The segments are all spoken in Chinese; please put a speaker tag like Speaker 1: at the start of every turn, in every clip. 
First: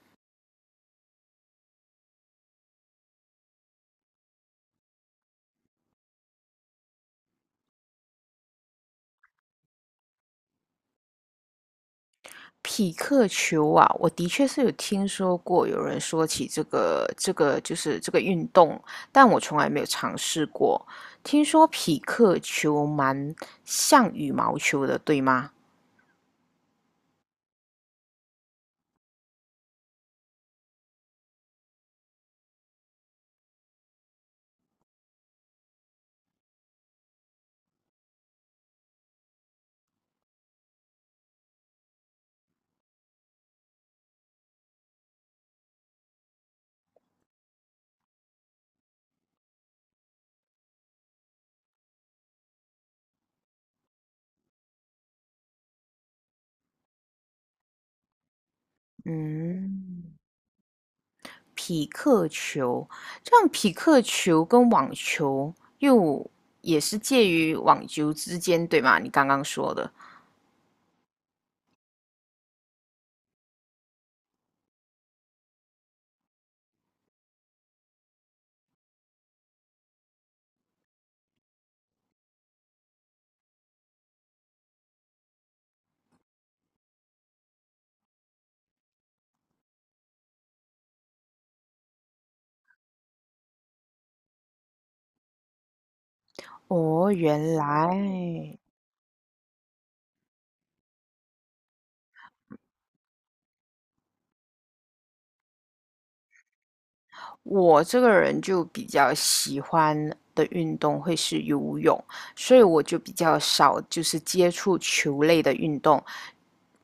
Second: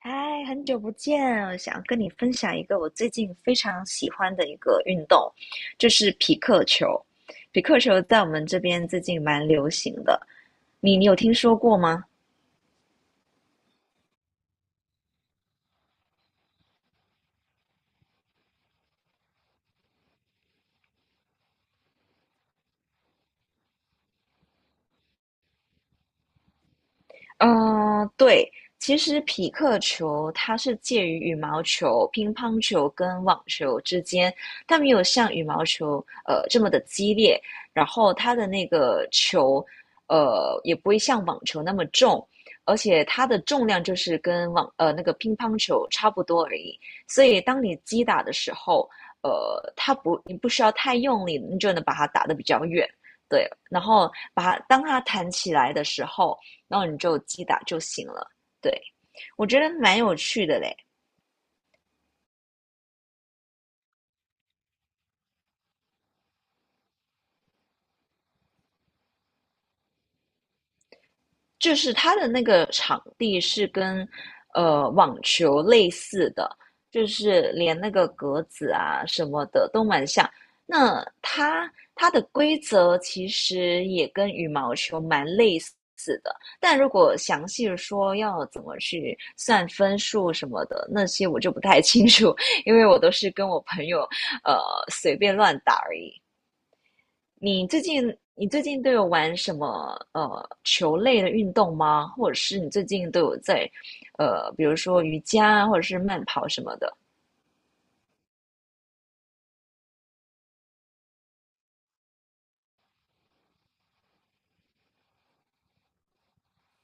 Speaker 1: 嗨，很久不见，我想跟你分享一个我最近非常喜欢的一个运动，就是匹克球。匹克球在我们这边最近蛮流行的，你有听说过吗？
Speaker 2: 匹克球啊，我的确是有听说过有人说起这个就是这个运动，但我从来没有尝试过。听说匹克球蛮像羽毛球的，对吗？
Speaker 1: 嗯，对，其实匹克球它是介于羽毛球、乒乓球跟网球之间，它没有像羽毛球这么的激烈，然后它的那个球也不会像网球那么重，而且它的重量就是跟那个乒乓球差不多而已，所以当你击打的时候，呃，它不你不需要太用力，你就能把它打得比较远。对，然后把它当它弹起来的时候。然后你就击打就行了。对，我觉得蛮
Speaker 2: 嗯，
Speaker 1: 有趣的嘞，
Speaker 2: 匹克球，这样匹克球跟网球也是介于网球之间，对吗？你刚刚说的。
Speaker 1: 就是它的那个场地是跟网球类似的，就是连那个格子啊什么的都蛮像。那它的规则其实也跟羽毛球蛮类似的，但如果详细地说要怎么去算分数什么的，那些我就不太清楚，因为我都是跟我朋友呃随便乱打而已。
Speaker 2: 哦，原
Speaker 1: 你
Speaker 2: 来，
Speaker 1: 最近都有玩什么球类的运动吗？或者是你最近都有在比如说瑜伽啊或者是慢跑什么的？
Speaker 2: 我这个人就比较喜欢的运动会是游泳，所以我就比较少就是接触球类的运动。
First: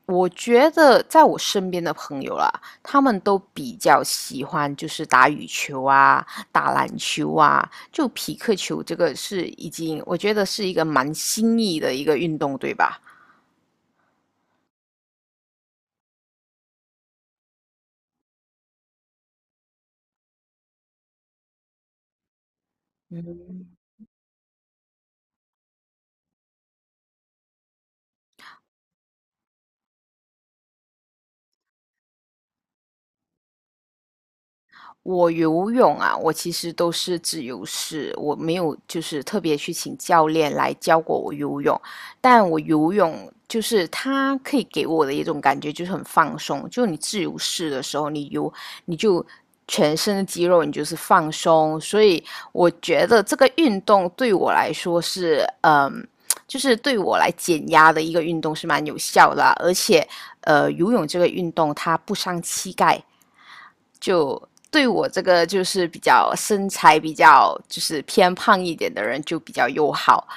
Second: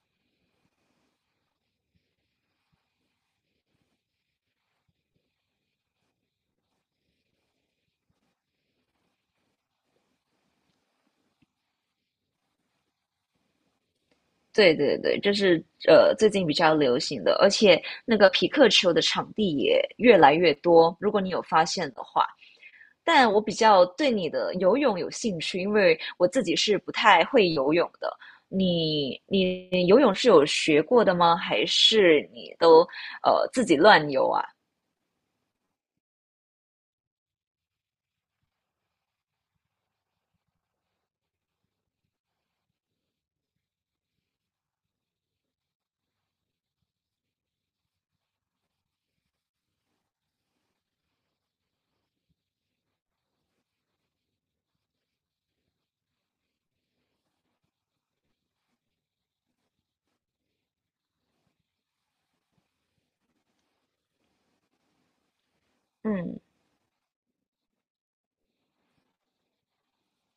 Speaker 2: 我觉得在我身边的朋友啦，他们都比较喜欢就是打羽球啊、打篮球啊，就匹克球这个是已经我觉得是一个蛮新意的一个运动，对吧？
Speaker 1: 对对对，这是最近比较流行的，而且那个皮克球的场地也越来越多，如果你有发现的话。但我比较对你的游泳有兴趣，因为我自己是不太会游泳的。你游泳是有学过的吗？还是你都自己乱游啊？
Speaker 2: 我游泳啊，我其实都是自由式，我没有就是特别去请教练来教过我游泳，但我游泳就是它可以给我的一种感觉就是很放松，就你自由式的时候，你就全身的肌肉你就是放松，所以我觉得这个运动对我来说是嗯。就是对我来减压的一个运动是蛮有效的啊，而且，游泳这个运动它不伤膝盖，就对我这个就是比较
Speaker 1: 嗯
Speaker 2: 身材比较就是偏胖一点的人就比较友好。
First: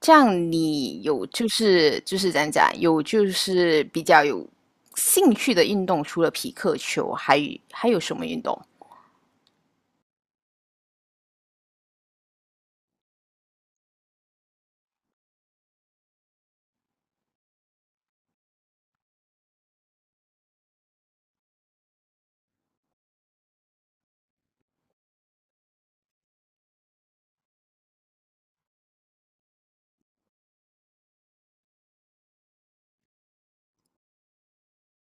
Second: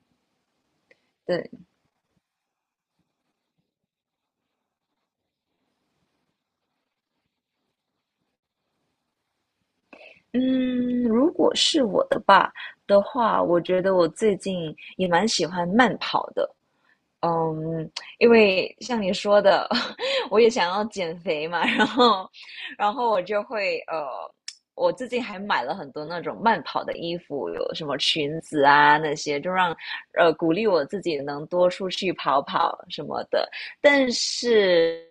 Speaker 2: 这样你有就
Speaker 1: 对，
Speaker 2: 是怎样讲，有就是比较有兴趣的运动，除了匹克球，还有什么运动？
Speaker 1: 嗯，如果是我的吧的话，我觉得我最近也蛮喜欢慢跑的。嗯，因为像你说的，我也想要减肥嘛，然后，然后我就会我最近还买了很多那种慢跑的衣服，有什么裙子啊那些，就让鼓励我自己能多出去跑跑什么的。但是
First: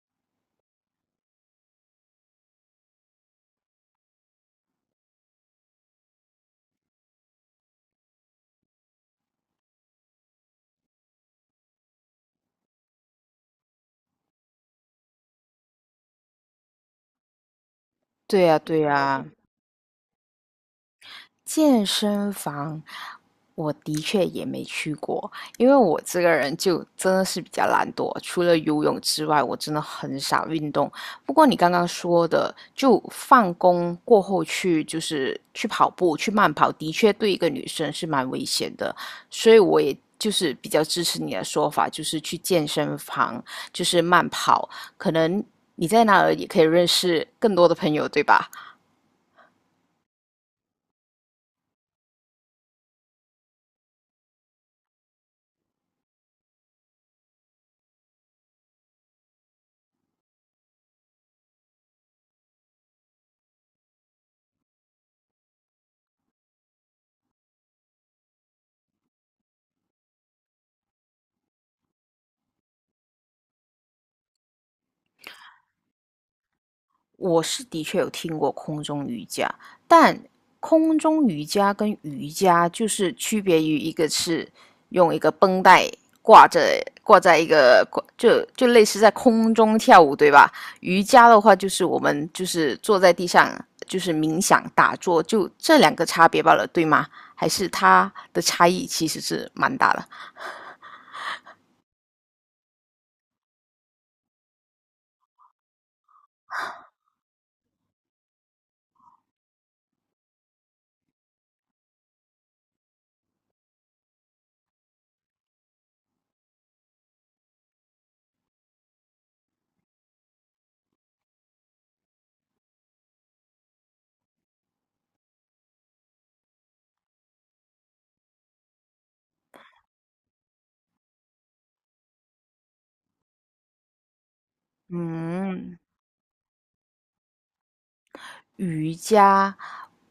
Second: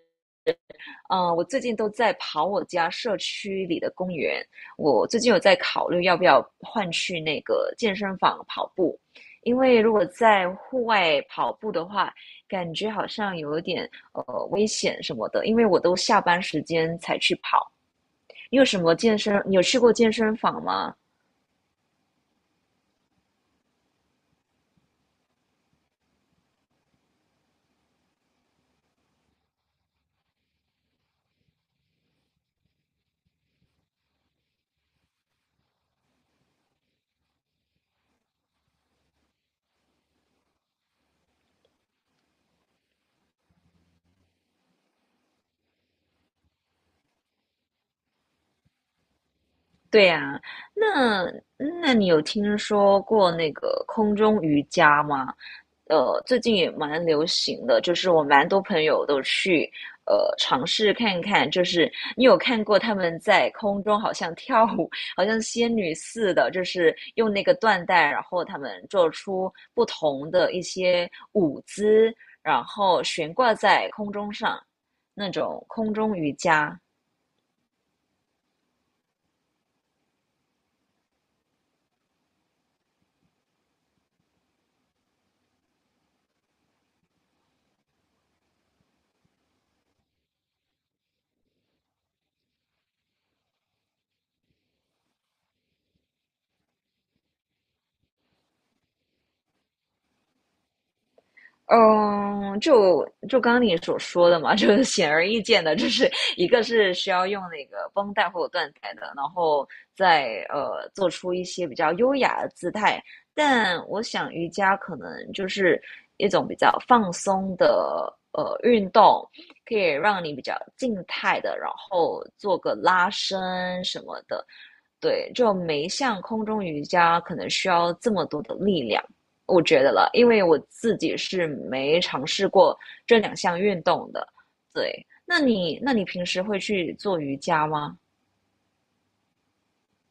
Speaker 1: 嗯，我最近都在跑我家社区里的公园。我最近有在考虑要不要换去那个健身房跑步，因为如果在户外跑步的话，感觉好像有一点危险什么的。因为我都下班时间才去跑。
Speaker 2: 对呀，
Speaker 1: 你有什
Speaker 2: 对
Speaker 1: 么健
Speaker 2: 呀，
Speaker 1: 身？你有去过健身房吗？
Speaker 2: 健身房，我的确也没去过，因为我这个人就真的是比较懒惰，除了游泳之外，我真的很少运动。不过你刚刚说的，就放工过后去，就是去跑步、去慢跑，的确对一个女生是蛮危险的，所以我也就是比较支持你的说法，就是去健身房，就是慢跑，可能你在那儿也可以认识更多的朋友，对吧？
Speaker 1: 对呀，那那你有听说过那个空中瑜伽吗？最近也蛮流行的，就是我蛮多朋友都去尝试看看，就是你有看过他们在空中好像跳舞，好像仙女似的，就是用那个缎带，然后他们做出不同的一些舞姿，然后悬挂在空中上，那种空中瑜伽。
Speaker 2: 我是的确有听过空中瑜伽，但空中瑜伽跟瑜伽就是区别于一个是用一个绷带挂着挂在一个就类似在空中跳舞，对吧？瑜伽的话就是我们就是坐在地上就是冥想打坐，就这两个差别罢了，对吗？还是它的差异其实是蛮大的。
Speaker 1: 嗯，就刚刚你所说的嘛，就是显而易见的，就是一个是需要用那个绷带或者缎带的，然后再做出一些比较优雅的姿态。但我想瑜伽可能就是一种比较放松的运动，可以让你比较静态的，然后做个拉伸什么的。对，就没像空中瑜伽可能需要这么多的力量。我觉得了，因为我自己是没尝试过这两项运动的。对，那你
Speaker 2: 嗯，
Speaker 1: 那你平时会去做瑜伽吗？
Speaker 2: 瑜伽，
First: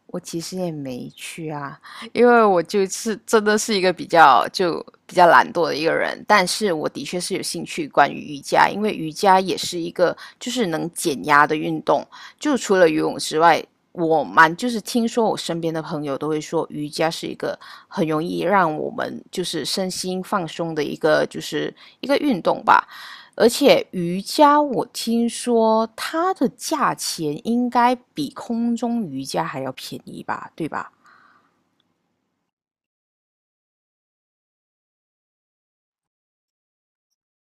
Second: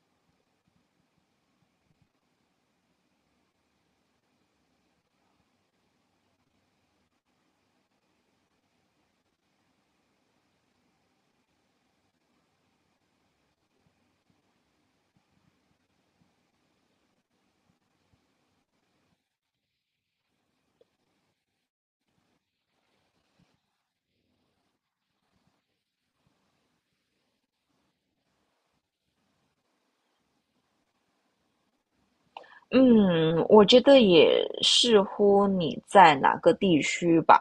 Speaker 2: 我其实也没去啊，因为我就是真的是一个比较懒惰的一个人，但是我的确是有兴趣关于瑜伽，因为瑜伽也是一个就是能减压的运动，就除了游泳之外，我蛮就是听说我身边的朋友都会说瑜伽是一个很容易让我们就是身心放松的一个就是一个运动吧，而且瑜伽，我听说它的价钱应该比空中瑜伽还要便宜吧，对吧？
Speaker 1: 嗯，我觉得也视乎你在哪个地区吧，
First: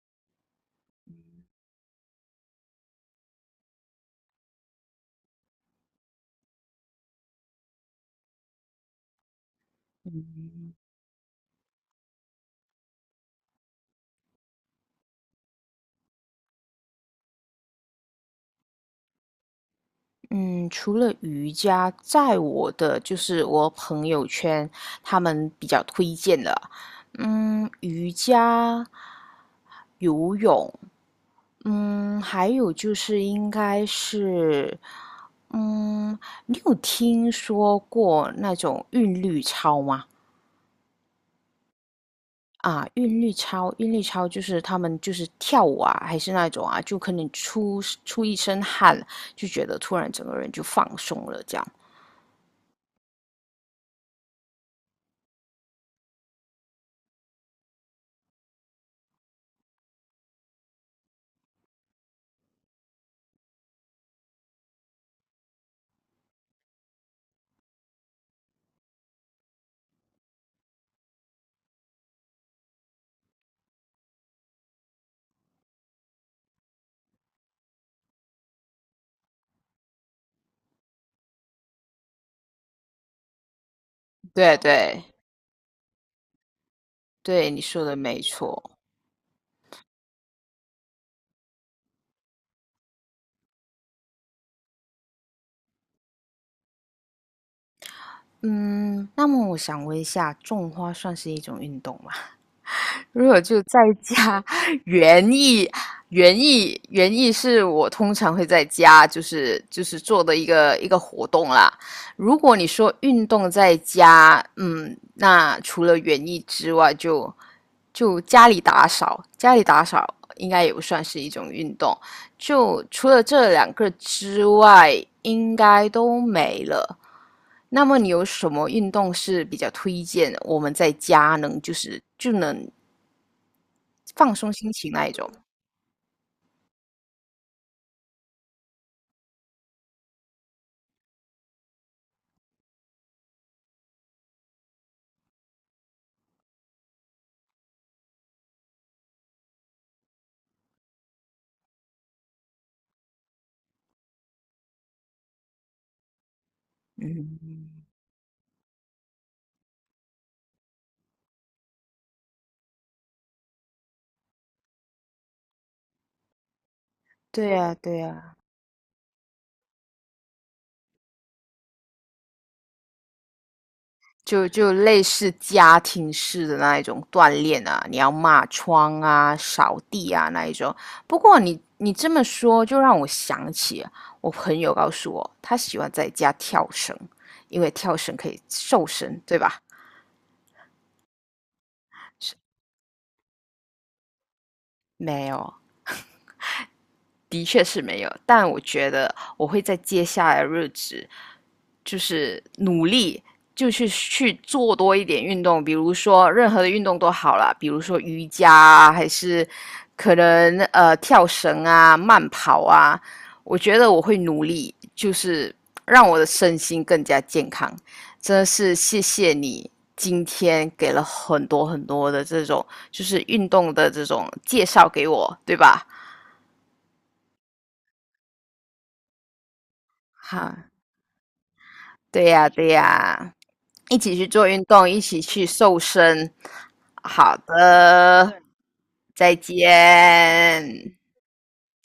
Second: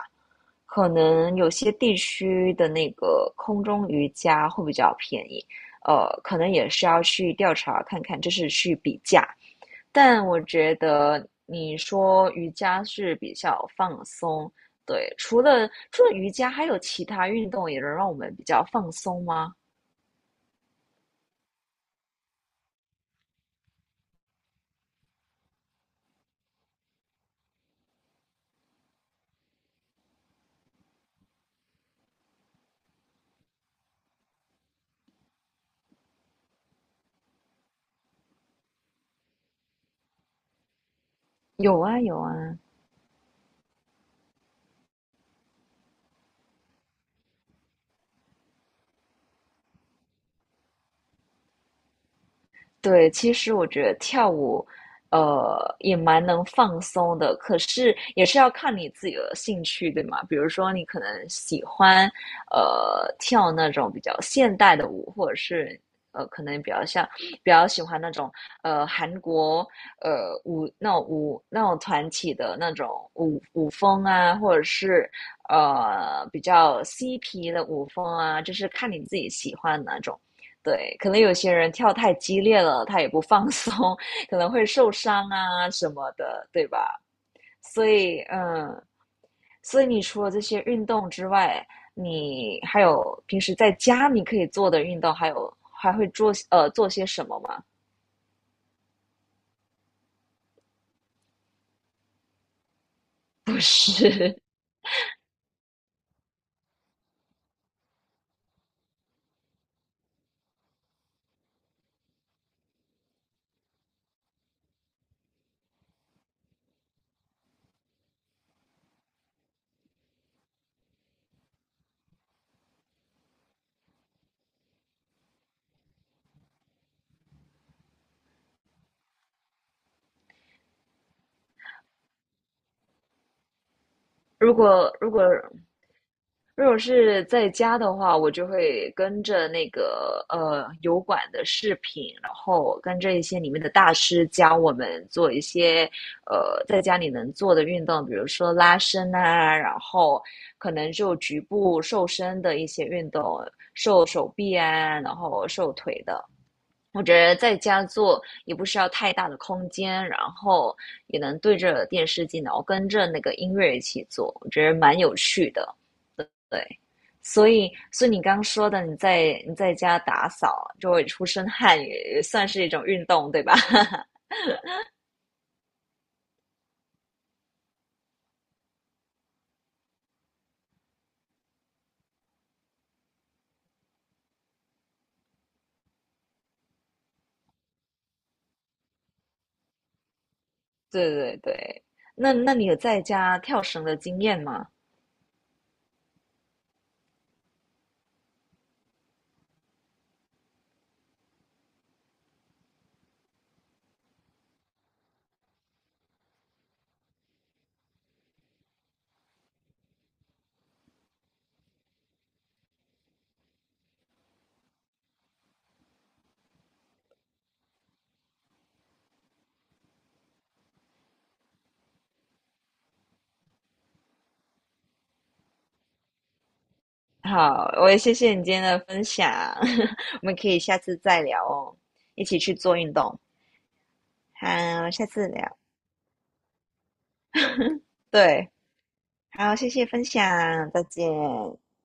Speaker 1: 可能有些地区的那个空中瑜伽会比较便宜，可能也是要去调查看看，就是去比价，但我觉得你说瑜伽是比较放松，对，除了瑜伽，还有其他运动也能让我们比较放松吗？
Speaker 2: 嗯，除了瑜伽，在我的就是我朋友圈，他们比较推荐的，嗯，瑜伽、游泳，嗯，还有就是应该是，嗯，你有听说过那种韵律操吗？
Speaker 1: 有啊，有啊。
Speaker 2: 啊，韵律操，韵律操就是他们就是跳舞啊，还是那种啊，就可能出一身汗，就觉得突然整个人就放松了，这样。
Speaker 1: 对，其实我觉得跳舞，也蛮能放松的，可是也是要看你自己的兴趣，对吗？比如说你可能喜欢，跳那种比较现代的舞，或者是可能比较像比较喜欢那种韩国呃舞那种舞那种团体的那种舞风啊，或者是比较嬉皮的舞风啊，就是看你自己喜欢哪种。对，可能有些人跳太激烈了，他也不放 松，可能
Speaker 2: 对
Speaker 1: 会受
Speaker 2: 对
Speaker 1: 伤啊什么的，对吧？
Speaker 2: 对，你说
Speaker 1: 所
Speaker 2: 的没
Speaker 1: 以，
Speaker 2: 错。
Speaker 1: 嗯，所以你除了这些运动之外，你还有平时在家你可以做的运动，还有还会做些什么吗？
Speaker 2: 嗯，那么我想问一下，种花算是一种运动吗？如果
Speaker 1: 不
Speaker 2: 就在
Speaker 1: 是，
Speaker 2: 家，园艺，园艺，园艺是我通常会在家，就是就是做的一个活动啦。如果你说运动在家，嗯，那除了园艺之外就，就家里打扫应该也不算是一种运动。就除了这两个之外，应该都没了。那么你有什么运动是比较推荐我们在家能就能放 松
Speaker 1: 如
Speaker 2: 心情
Speaker 1: 果
Speaker 2: 那
Speaker 1: 如
Speaker 2: 一
Speaker 1: 果
Speaker 2: 种，
Speaker 1: 如果是在家的话，我就会跟着那个油管的视频，然后跟着一些里面的大师教我们做一些在家里能做的运动，比如说拉伸啊，然后可能就局部瘦身的一些运动，瘦手臂啊，然后瘦腿的。我觉得在家做也不需要太大的空间，然后也能对着电视机，然后跟着那个音乐一起做，我觉得蛮有趣的。对，所
Speaker 2: 对
Speaker 1: 以，
Speaker 2: 呀，对
Speaker 1: 所以你
Speaker 2: 呀，
Speaker 1: 刚说的，你在家打扫就会出身汗，也算是一种运动，对吧？
Speaker 2: 就就类似家庭式的那一种锻炼啊，你要抹窗啊、扫地啊那一种。不过你这么说，就让我想起我朋友告诉我，他喜欢在家跳绳，因为跳绳可以瘦身，对吧？
Speaker 1: 对对对，那
Speaker 2: 是
Speaker 1: 那你有在家跳绳的经验吗？
Speaker 2: 没有，的确是没有，但我觉得我会在接下来的日子，就是努力，就是去做多一点运动，比如说任何的运动都好啦，比如说瑜伽啊，还是可能跳绳啊、慢跑啊，我觉得我会努力，就是让我的身心更加健康。真的是谢谢你今天给了很多的这种就是运动的这种介绍给我，对吧？
Speaker 1: 好，我也谢谢你今天的分享，我们可以
Speaker 2: 哈，
Speaker 1: 下次再聊哦，一
Speaker 2: 对
Speaker 1: 起
Speaker 2: 呀，
Speaker 1: 去
Speaker 2: 对
Speaker 1: 做运动。
Speaker 2: 呀，一起去做运
Speaker 1: 好，
Speaker 2: 动，一
Speaker 1: 下
Speaker 2: 起
Speaker 1: 次
Speaker 2: 去
Speaker 1: 聊。
Speaker 2: 瘦身。好的，
Speaker 1: 对，
Speaker 2: 再
Speaker 1: 好，谢谢分享，再
Speaker 2: 见。
Speaker 1: 见。